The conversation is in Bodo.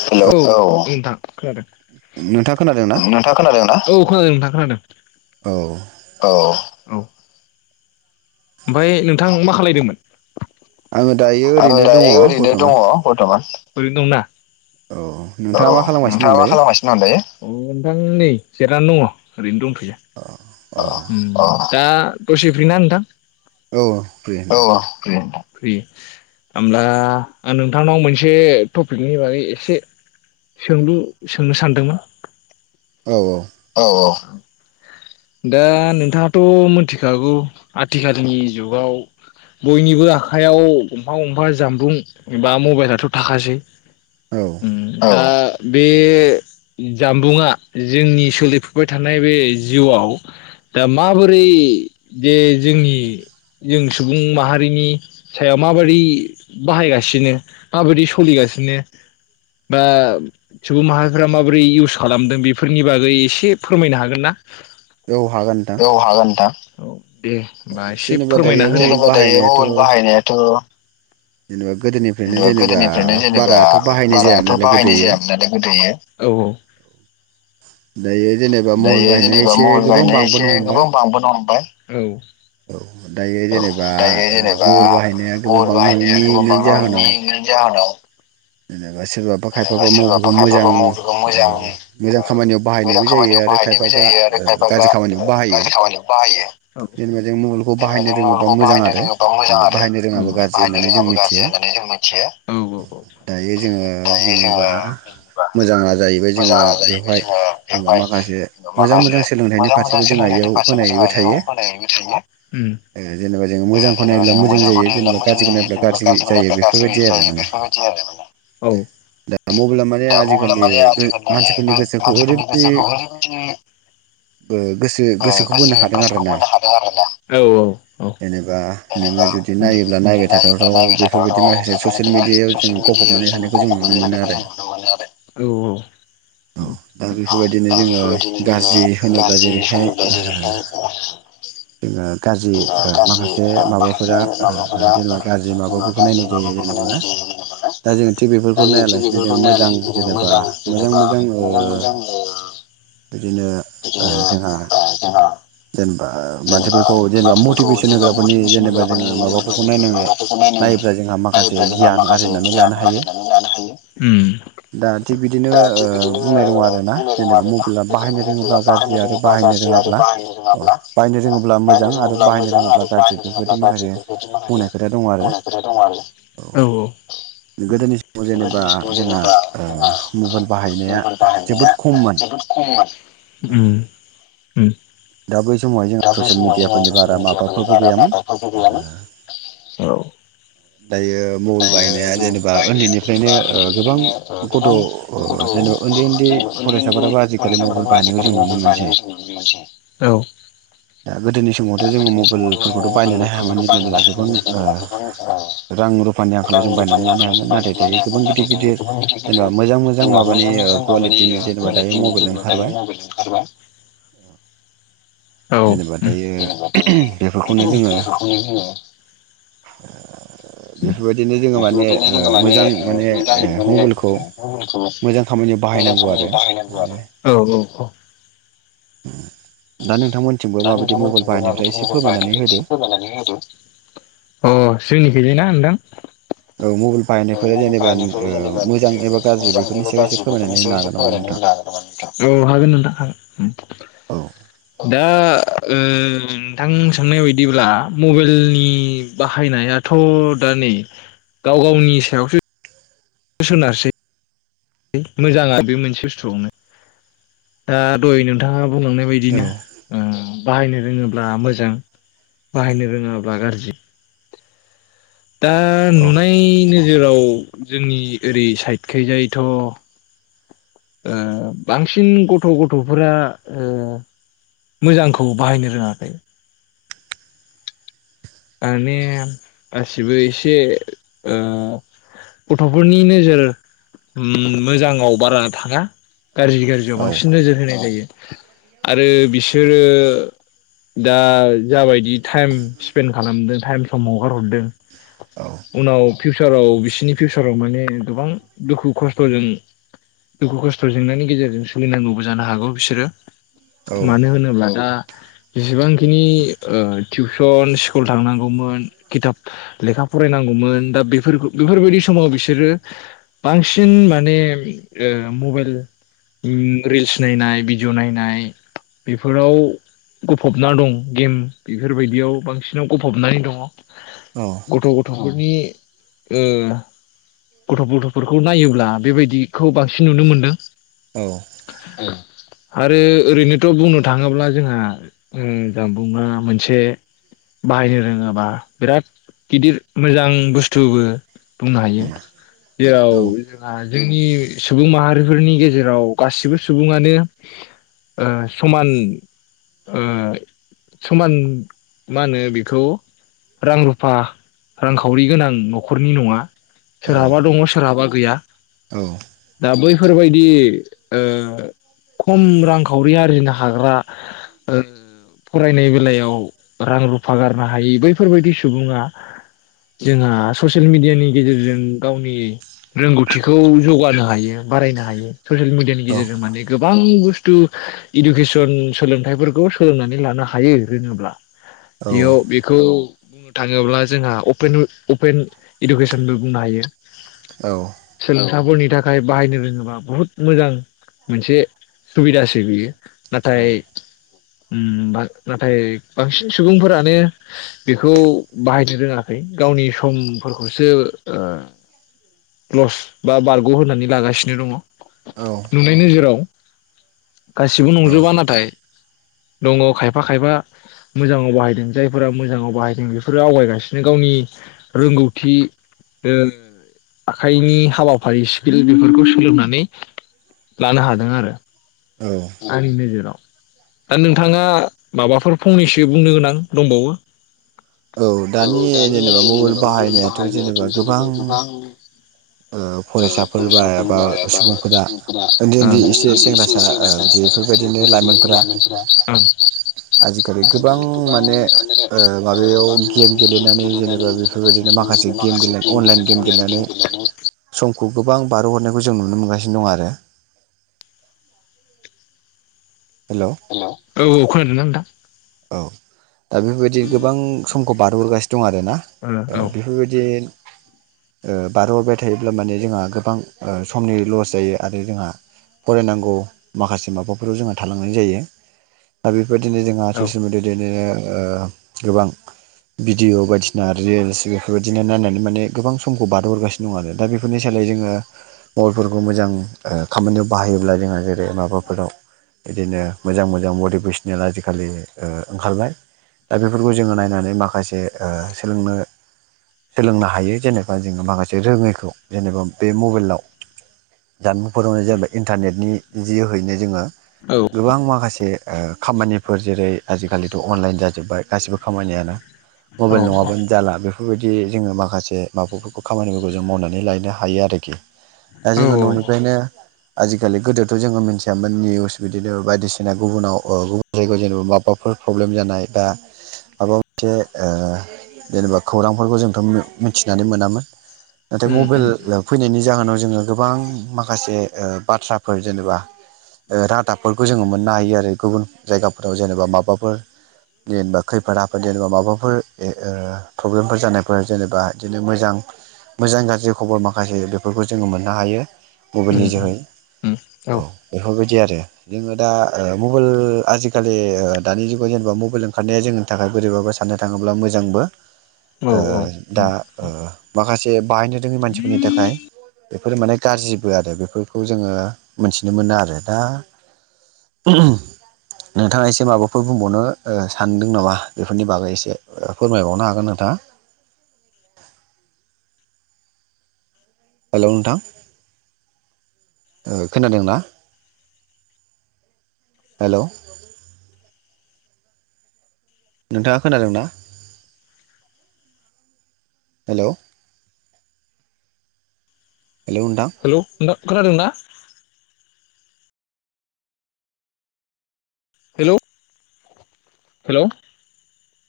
हेल' औ नोंथां। खोनादों। नोंथाङा खोनादोंना नोंथाङां खोनादों ना? खोनादों नोंथां खोनादों। औ। औ। ओमफ्राय नोंथां मा खालायदोंमोन? आङो दायो आं ओरैनो दङ दायो ओरैनो दङ बर्थमान बरथ'मान। ओरैनो दंना? औ औ नोंथाङा मा खालामगासिनो नोंथाङा दं मा दायो खालामगासिनो दं दायो, औ नोंथां नै जिरायनानै दङ ओरैनो दंथ'। औ अ उम अ। दा दसे फ्रि ना नोंथां? औ फ्रि औ होनदों। फ्रि नोंथां फ्रि, होनब्ला आं नोंथांनाव मोनसे टपिकनि बागै एसे सोंलु सोंनो सानदोंमोन। औ औ। दा नोंथाङाथ' मोनथिखागौ आथिखालनि जुगाव बयनिबो आखायाव गंफा गंफा जानबुं एबा मबाइलाथ' थाखासै। औ ओम दा बे जानबुंङा जोंनि सोलिफुबाय थानाय बे जिउआव दा माबोरै जे जोंनि जों सुबुं माहारिनि सायाव माबोरै बाहायगासिनो माबोरै सलिगासिनो। बा सुबुं माहारिफ्रा माबोरै इउस खालामदों बेफोरनि बागै एसे फोरमायनो हागोन ना? औ हागोन नोंथां औ हागोन नोंथां। औ। दे होनबा एसे जेनेबा दायो फोरमायना होदो। मबाइल जेनेबा दायो बाहायनायाथ' मबाइल बाहायनायाथ' जेनेबा गोदोनिफ्रायनो जेनेबा गोदोनिफ्रायनो जेनेबा बाराथ' बाहायनाय जायामोन बाराथ' नालाय बाहायनाय गोदोयो जायामोन नालाय गोदोयो औ औ दायो जेनेबा मबाइल बाहायनाय जेनेबा एसे मबाइल गोबां बायनाया एसे बांबोनो हमबाय गोबां बांबोनो हमबाय। दायो औ जेनेबा दायो ओ जेनेबा मबाइल बाहायनाया गोबां मबाइल बांनो बाहायनाया गोबां हमनायनि बांनो जाहोनाव हमनायनि जाहोन होनाव जेनेबा सोरबाबा खायफाबा मबेलखौ मोजां खायफाबा मबाइलखौ ओ मोजां मोजां खामानियाव मोजां बाहायनायबो जायो खामानियाव आरो बाहायनायबो खायफाबा जायो आरो ओ खायफाबा गाज्रि खामानियाव ओ बाहायो गाज्रि खामानियावबो बाहायो। जेनेबा जों मबेलखौ जेनेबा बाहायनो जों रोङोबा मबाइलखौ मोजां बाहायनो आरो रोङोबा मोजां आरो बाहायनो रोङाबा गाज्रि बाहायनो होननानै जों रोङाबा गाज्रि मिथियो होननानै जों मिथियो दायो जोङो दायो जोङो बुङोबा जेनेबा मोजाङा जाहैबाय जोङो मोजां जाहैबाय बेवहाय जोङो जोङो बेवहाय माखासे मोजां माखासे मोजां फारसेबो जोंहा इयाव होनायबो थायो। मा होनो मिथिगौ ओम ओ जेनेबा जोङो ओ‌ मोजांखौ जेनेबा नायोब्ला जोङो मोजां मोजांखौ जायो नायब्ला जेनेबा मोजां गाज्रिखौ जायो नायोब्ला जेनबा गाज्रि गाज्रिखौ जायो नायब्ला गाज्रिबो बेफोरबायदि आरो जायो माने बेफोरबायदि आरो औ दा मबाइला माने दा मबेला आजिखालि माने आजिखालि मानसिफोरनि गोसोखौ मानसिफोरनि गोसोखौ ओरैबायदि बो गोसो ओ गोसोखौ गोसो बोनो हादों आरो गोसोखौ ना। बोनो आरोना औ औ औ जेनेबा जुदि नायोब्ला नायबाय थाथावथाव माबा मोनसे माखासे ससियेल मिडियायाव जों गफबनानै थानायखौ जों नुनो मोनो आरो औ दा औ औ बेफोरबायदिनो जोङो दा बेफोरबायदिनो गाज्रि जोङो। होनोब्ला गाज्रि जेरैहाय होनोब्ला जेरैहाय। जोङो गाज्रि ओ गाज्रि माखासे माखासे माबाफोरा ओ माबाफोरा जेनेबा गाज्रि जोंहा माबाफोरखौ गाज्रि नायनाय जायो माबाफोरखौ जेनेबा ना नायनाय जायो नुनो मोनो दा जोङो थिग दा बेफोरखौ जों थिग नायालासिनो बेफोरखौ जोङो मोजां नायालासिनो जों जेनेबा मोजां मोजां जेनेबा मोजां ओ मोजां बिदिनो ओ बिदिनो जोंहा। जोंहा जेनेबा ओ मानसिफोरखौ। जेनेबा मानथिफोरखौ मटिभेसन जेनेबा होग्राफोरनि मटिभेसन जेनेबा होग्राफोरनि जोङो जेनेबा माबाफोरखौ जोङो नायनाङो माबाफोरखौ नायनो नायोब्ला जोंहा माखासे नायोब्ला जोंहा गियान माखासे आरजिनानै लानो गियान हायो आरजिनानै लानो हायो ओम दा थिग बिदिनो दा ओ थिग बिदिनो बुंनाय ओ दङ आरोना बुंनाय दं जेनेबा आरो ना मबाइला जेनेबा बाहायनो रोङोब्ला मबेला बाहायनो रोङोबा गाज्रि आरो बाहायनो रोङा औ बाहायनो रोङोब्ला मोजां आरो ब्ला बाहायनो मोजां रोङाब्ला आरो गाज्रि बाहायनो‌ रोङाब्ला बेफोरबायदि गाज्रि माखासे बेफोरबायदि माखासे बुंनाय खोथा दङ आरो खोथा दङ आरो औ औ गोदोनि समाव ओम जेनेबा [inaudible] जोंहा जेनेबा ओ जोंहा ओ मबाइल बाहायनाया मबेल जोबोद बाहायनाया खममोन जोबोद खममोन ओम। ओम। दा बै समावहाय जोंहा दा बै ससियेल समाव मिडियाफोरनि बारा माबाफोरबो गैयामोन जो। दायो मबाइल बाहायनाया जेनेबा ओन्दैनिफ्रायनो जेनेबा ओ गोबां उन्दैनिफ्रायनो गथ'ओ गोबां जेनेबा उन्दै गथ' उन्दै जेनेबा उन्दै फरायसाफोराबो आजिखालि मबाइल फरायसाफोराबो बाहायनायखौ आजिखालि जों नुनो मबाइल मोनसै बायनायखौ जों नुनो मोनसै औ दा गोदोनि समावथ' दा जोङो गोदोनि समावथ' जों मबाइलफोरखौथ' बायलायनो हायामोन मबाइलफोरखौथ' बायनोनो जेनेब्ला गोबां हायामोन ओ जेनेबा गोबां रां रुफानि रां आंखालाव जों रुफानि बायनानै लानो आंखालाव जों हायामोन बायनानै नाथाय लानो दायो हायामोन गोबां नाथाय गिदिर दायो गिदिर गोबां गिदिर जेनेबा मोजां मोजां जेनेबा माबानि ओ मोजां माबानि कुवालिटिनि जेनेबा दायो कुवालिटिनि मबाइल जेनेबा दायो ओंखारबाय। मबाइल ओंखारबाय औ जेनेबा दायो जेनेबा दायो बेफोरखौनो जोङो ओ जोङो बेफोरबायदिनो जोङो ओ माने बेफोरबायदिनो जोङो माने मोजां माने मोजां ओ माने मबाइलखौ मबाइलखौ मोजां खामानियाव मोजां बाहायनांगौ खामानियाव आरो बाहायनांगौ आरो माने। औ औ औ [unintelligible] नोंथांमोनथिंबो दा माबायदि नोंथां मबाइल मोननिथिंबो बाहायनायफ्रा माबादि एसे मबाइल अ फोरमायनानै होदो जोंनि। बिदिना नोंथां। मबाइल औ बाहायनायफोरा मबेल जेनेबा बाहायनायखौ ओ जेनेबा मोजां एबा ओ गाज्रि मोजां बेफोरनि एबा सायाव एसे गाज्रि बेफोरनि फोरमायनानै होनो सायाव इसे हागोन नामा नोंथां फोरमायना होनो हागोन नामा नोंथां औ हागोन नोंथां औ हागोन। दा ओ नोंथां सोंनायाव इदिब्ला मबेलनि बाहायनायाथ' दा नै गाव गावनि सायावसो सोनारसै। मोजाङा बे मोनसे बुस्थुआवनो दा दहाय नोंथाङा बुंलांनाय औ बायदिनो ओ बाहायनो रोङो ब्ला मोजां बाहायनो रोङाब्ला गारजि। दा औ नुनाय नोजोराव। जोंनि ओरै साइदखैजायथ'ओ बांसिन गथ' गथ'फोरा ओ मोजांखौ बाहायनो रोङाखै। माने गासिबो एसे ओ गथ'फोरनि नोजोर मोजाङाव बारा थाङा। गाज्रि गाज्रियाव औ बांसिन नोजोर होनाय जायो। आरो बिसोरो दा जाबायदि थाइम। फेन्ड खालामदो थाइम समाव हगार हरदों। औ उनाव फिउसाराव बिसिनि फिउसाराव माने गोबां दुखु खस्थ'जों दुखु खस्थ' जेंनानि गेजेरजों सोलिनांगौबो जानो हागौ बिसोरो। औ मानो होनोब्ला दा जिबांखिनि ओ टिउसन कुल थांनांगौमोन खिथाब लेखा फरायनांगौमोन दा बेफोरखौ बेफोरबायदि समाव बिसोरो बांसिन माने ओ मबेल रिल्स नायनाय भिडिअ' नायनाय बेफोराव गफबना दं गेम बेफोरबायदियाव बांसिन। नाव गफबनानै दङ। औ गथ' ग। दङ' फोरनि ओ गथ' गथ'फोरखौ नायोब्ला बेबायदिखौ बांसिन नुनो मोनदों। औ। ओ आरो ओरैनोथ' बुंनो थाङोब्ला जोंहा ओ जानबुंआ मोनसे बाहायनो रोङोबा बिराद गिदिर मोजां बुस्थुबो बुंनो हायो जेराव जोंहा जोंनि सुबुं माहारिफोरनि गेजेराव गासिबो सुबुङानो ओ समान ओ समान। मा होनो बेखौ रां रुफा रांखावरि गोनां न'खरनि नङा। सोरहाबा दङ सोरहाबा गैया। औ। दा बैफोरबायदि ओ खम रांखावरि आरजिनो हाग्रा ओ फरायनाय बेलायाव रां रुफा गारनो हायि बैफोरबायदि सुबुङा जोंहा ससियेल मेडियानि गेजेरजों गावनि रोंगौथिखौ जौगानो हायो बारायनो हायो। ससियेल मिडियानि गेजेरजों माने गोब। बां बुस्थु इडुकेसन सोलोंथाइफोरखौ सोलोंनानै लानो हायो रोङोब्ला। इयाव बेखौ बुंनो थाङोब्ला जोंहा अपेन अपेन इडुकेसनबो बुंनो हायो। औ। सोलोंथाफोरनि थाखाय बाहायनो रोङोबा बुहुथ मोजां मोनसे सुबिदासो बियो नाथाय ओम बा नाथाय बांसिन सुबुंफोरानो बेखौ बाहायनो रोङाखै गावनि समफोरखौसो ओ लस बा बारग' होननानै लागासिनो दङ औ नुनाय नोजोराव गासिबो नंजोबा नाथाय दङ खायफा खायफा मोजाङाव बाहायदों जायफोरा मोजाङाव बाहायदों बेफोरो आवगायगासिनो गावनि रोंगौथि ओ आखाइनि हाबाफारि स्किल बेफोरखौ सोलोंनानै लानो हादों आरो। औ आंनि नोजोराव। दा नोंथाङा माबाफोर फंनैसो बुंनो गोनां दंबावो। औ दानि जेनेबा मबेल बाहायनायाथ' जेनेबा गोबां। ओ फरायसाफोर बा एबा सुबुंफोरा उन्दै उन्दै एसे सेंग्रासा आ। आजिखालि गोबां माने ओ माबायाव गेम गेलेनानै जेनेबा बेफोरबायदिनो माखासे गेम गेले अनलाइन गेम गेलेनानै [unintelligible] समखौ गोबां बारहोहरनायखौ जों नुनो मोनगासिनो दं आरो। हेल'। औ औ खोनादोंना नोंथां। औ दा बेफोरबायदि गोबां समखौ बारहोहरगासिनो दं आरोना औ औ बेफोरबायदि बारहोहरबाय थायोब्ला माने जोंहा गोबां समनि लस जायो आरो जोंहा फरायनांगौ माखासे माबाफोराव जोंहा थालांनाय जायो दा बेफोरबायदिनो जोंहा औ ससियेल मेडिया द बिदिनो गोबां भिडिअ बायदिसिना रिल्स बेफोरबायदिनो नायनानै माने गोबां समखौ बारहहरगासिनो दं आरो दा बेफोरनि सोलाय जोङो मबाइलफोरखौ मोजां खामानियाव बाहायोब्ला जोंहा जेरै माबाफोराव बिदिनो मोजां मोजां मटिभेसनेल आजिखालि ओ ओंखारबाय दा बेफोरखौ जोङो नायनानै माखासे ओ सोलोंनो सोलोंनो हायो जेनेबा जोङो माखासे रोङैखौ जेनेबा बे मबाइलाव जानबुंफोरावनो जेनेबा इन्टारनेटनि जोहैनो जोङो औ गोबां माखासे ओ खामानिफोर जेरै आजिखालिथ' अनलाइन जाजोबबाय गासिबो खामानियानो मबाइल औ नङाबानो जाला बेफोरबायदि जोङो माखासे माबाफोरखौ खामानिफोरखौ जों मावनानै लायनो हायो आरोखि दा औ जोङो न'निफ्रायनो आजिखालि गोदोथ' जोङो मिथियामोन निउस बिदिनो बायदिसिना गुबुनाव गुबुन जायगायाव जेनेबा माबा फोर प्रब्लेम जानाय बा माबा मोनसे जेनेबा खौरांफोरखौ जोंथ' मिथिनानै मोनामोन नाथाय उम मबाइल उम फैनायनि जाहोनाव जोङो गोबां माखासे बाथ्राफोर जेनेबा रादाबफोरखौ जोङो मोननो हायो आरो गुबुन जायगाफोराव जेनेबा माबा माबाफोर जेनेबा खैफोद आफोद जेनेबा माबाफोर ए ओ प्रब्लेमफोर जानायफोर जेनेबा बिदिनो मोजां मोजां गाज्रि खबर माखासे बेफोरखौ जोङो मोननो हायो मबाइलनि उम उम जोहै औ बेफोरबायदि आरो जोङो दा मबाइल आजिखालि ओ दानि जुगाव जेनेबा मबाइल ओंखारनाया जोंनि थाखाय बोरैबाबो साननो थाङोब्ला मोजांबो औ ओ औ दा माखासे बाहायनो रोङै मानसिफोरनि थाखाय बेफोरो माने गाज्रिबो आरो बेफोरखौ जोङो मोनथिनो मोनो आरो दा ओम नोंथाङा एसे माबा फोर बुंबावनो ओ सानदों नामा बेफोरनि बागै एसे फोरमायबावनो हागोन नोंथाङा। हेलौ नोंथां ओ खोनादों ना हेल' नोंथाङा खोनादों ना हेल' हेलौ नोंथां खोनादोंना हेलौ हेल'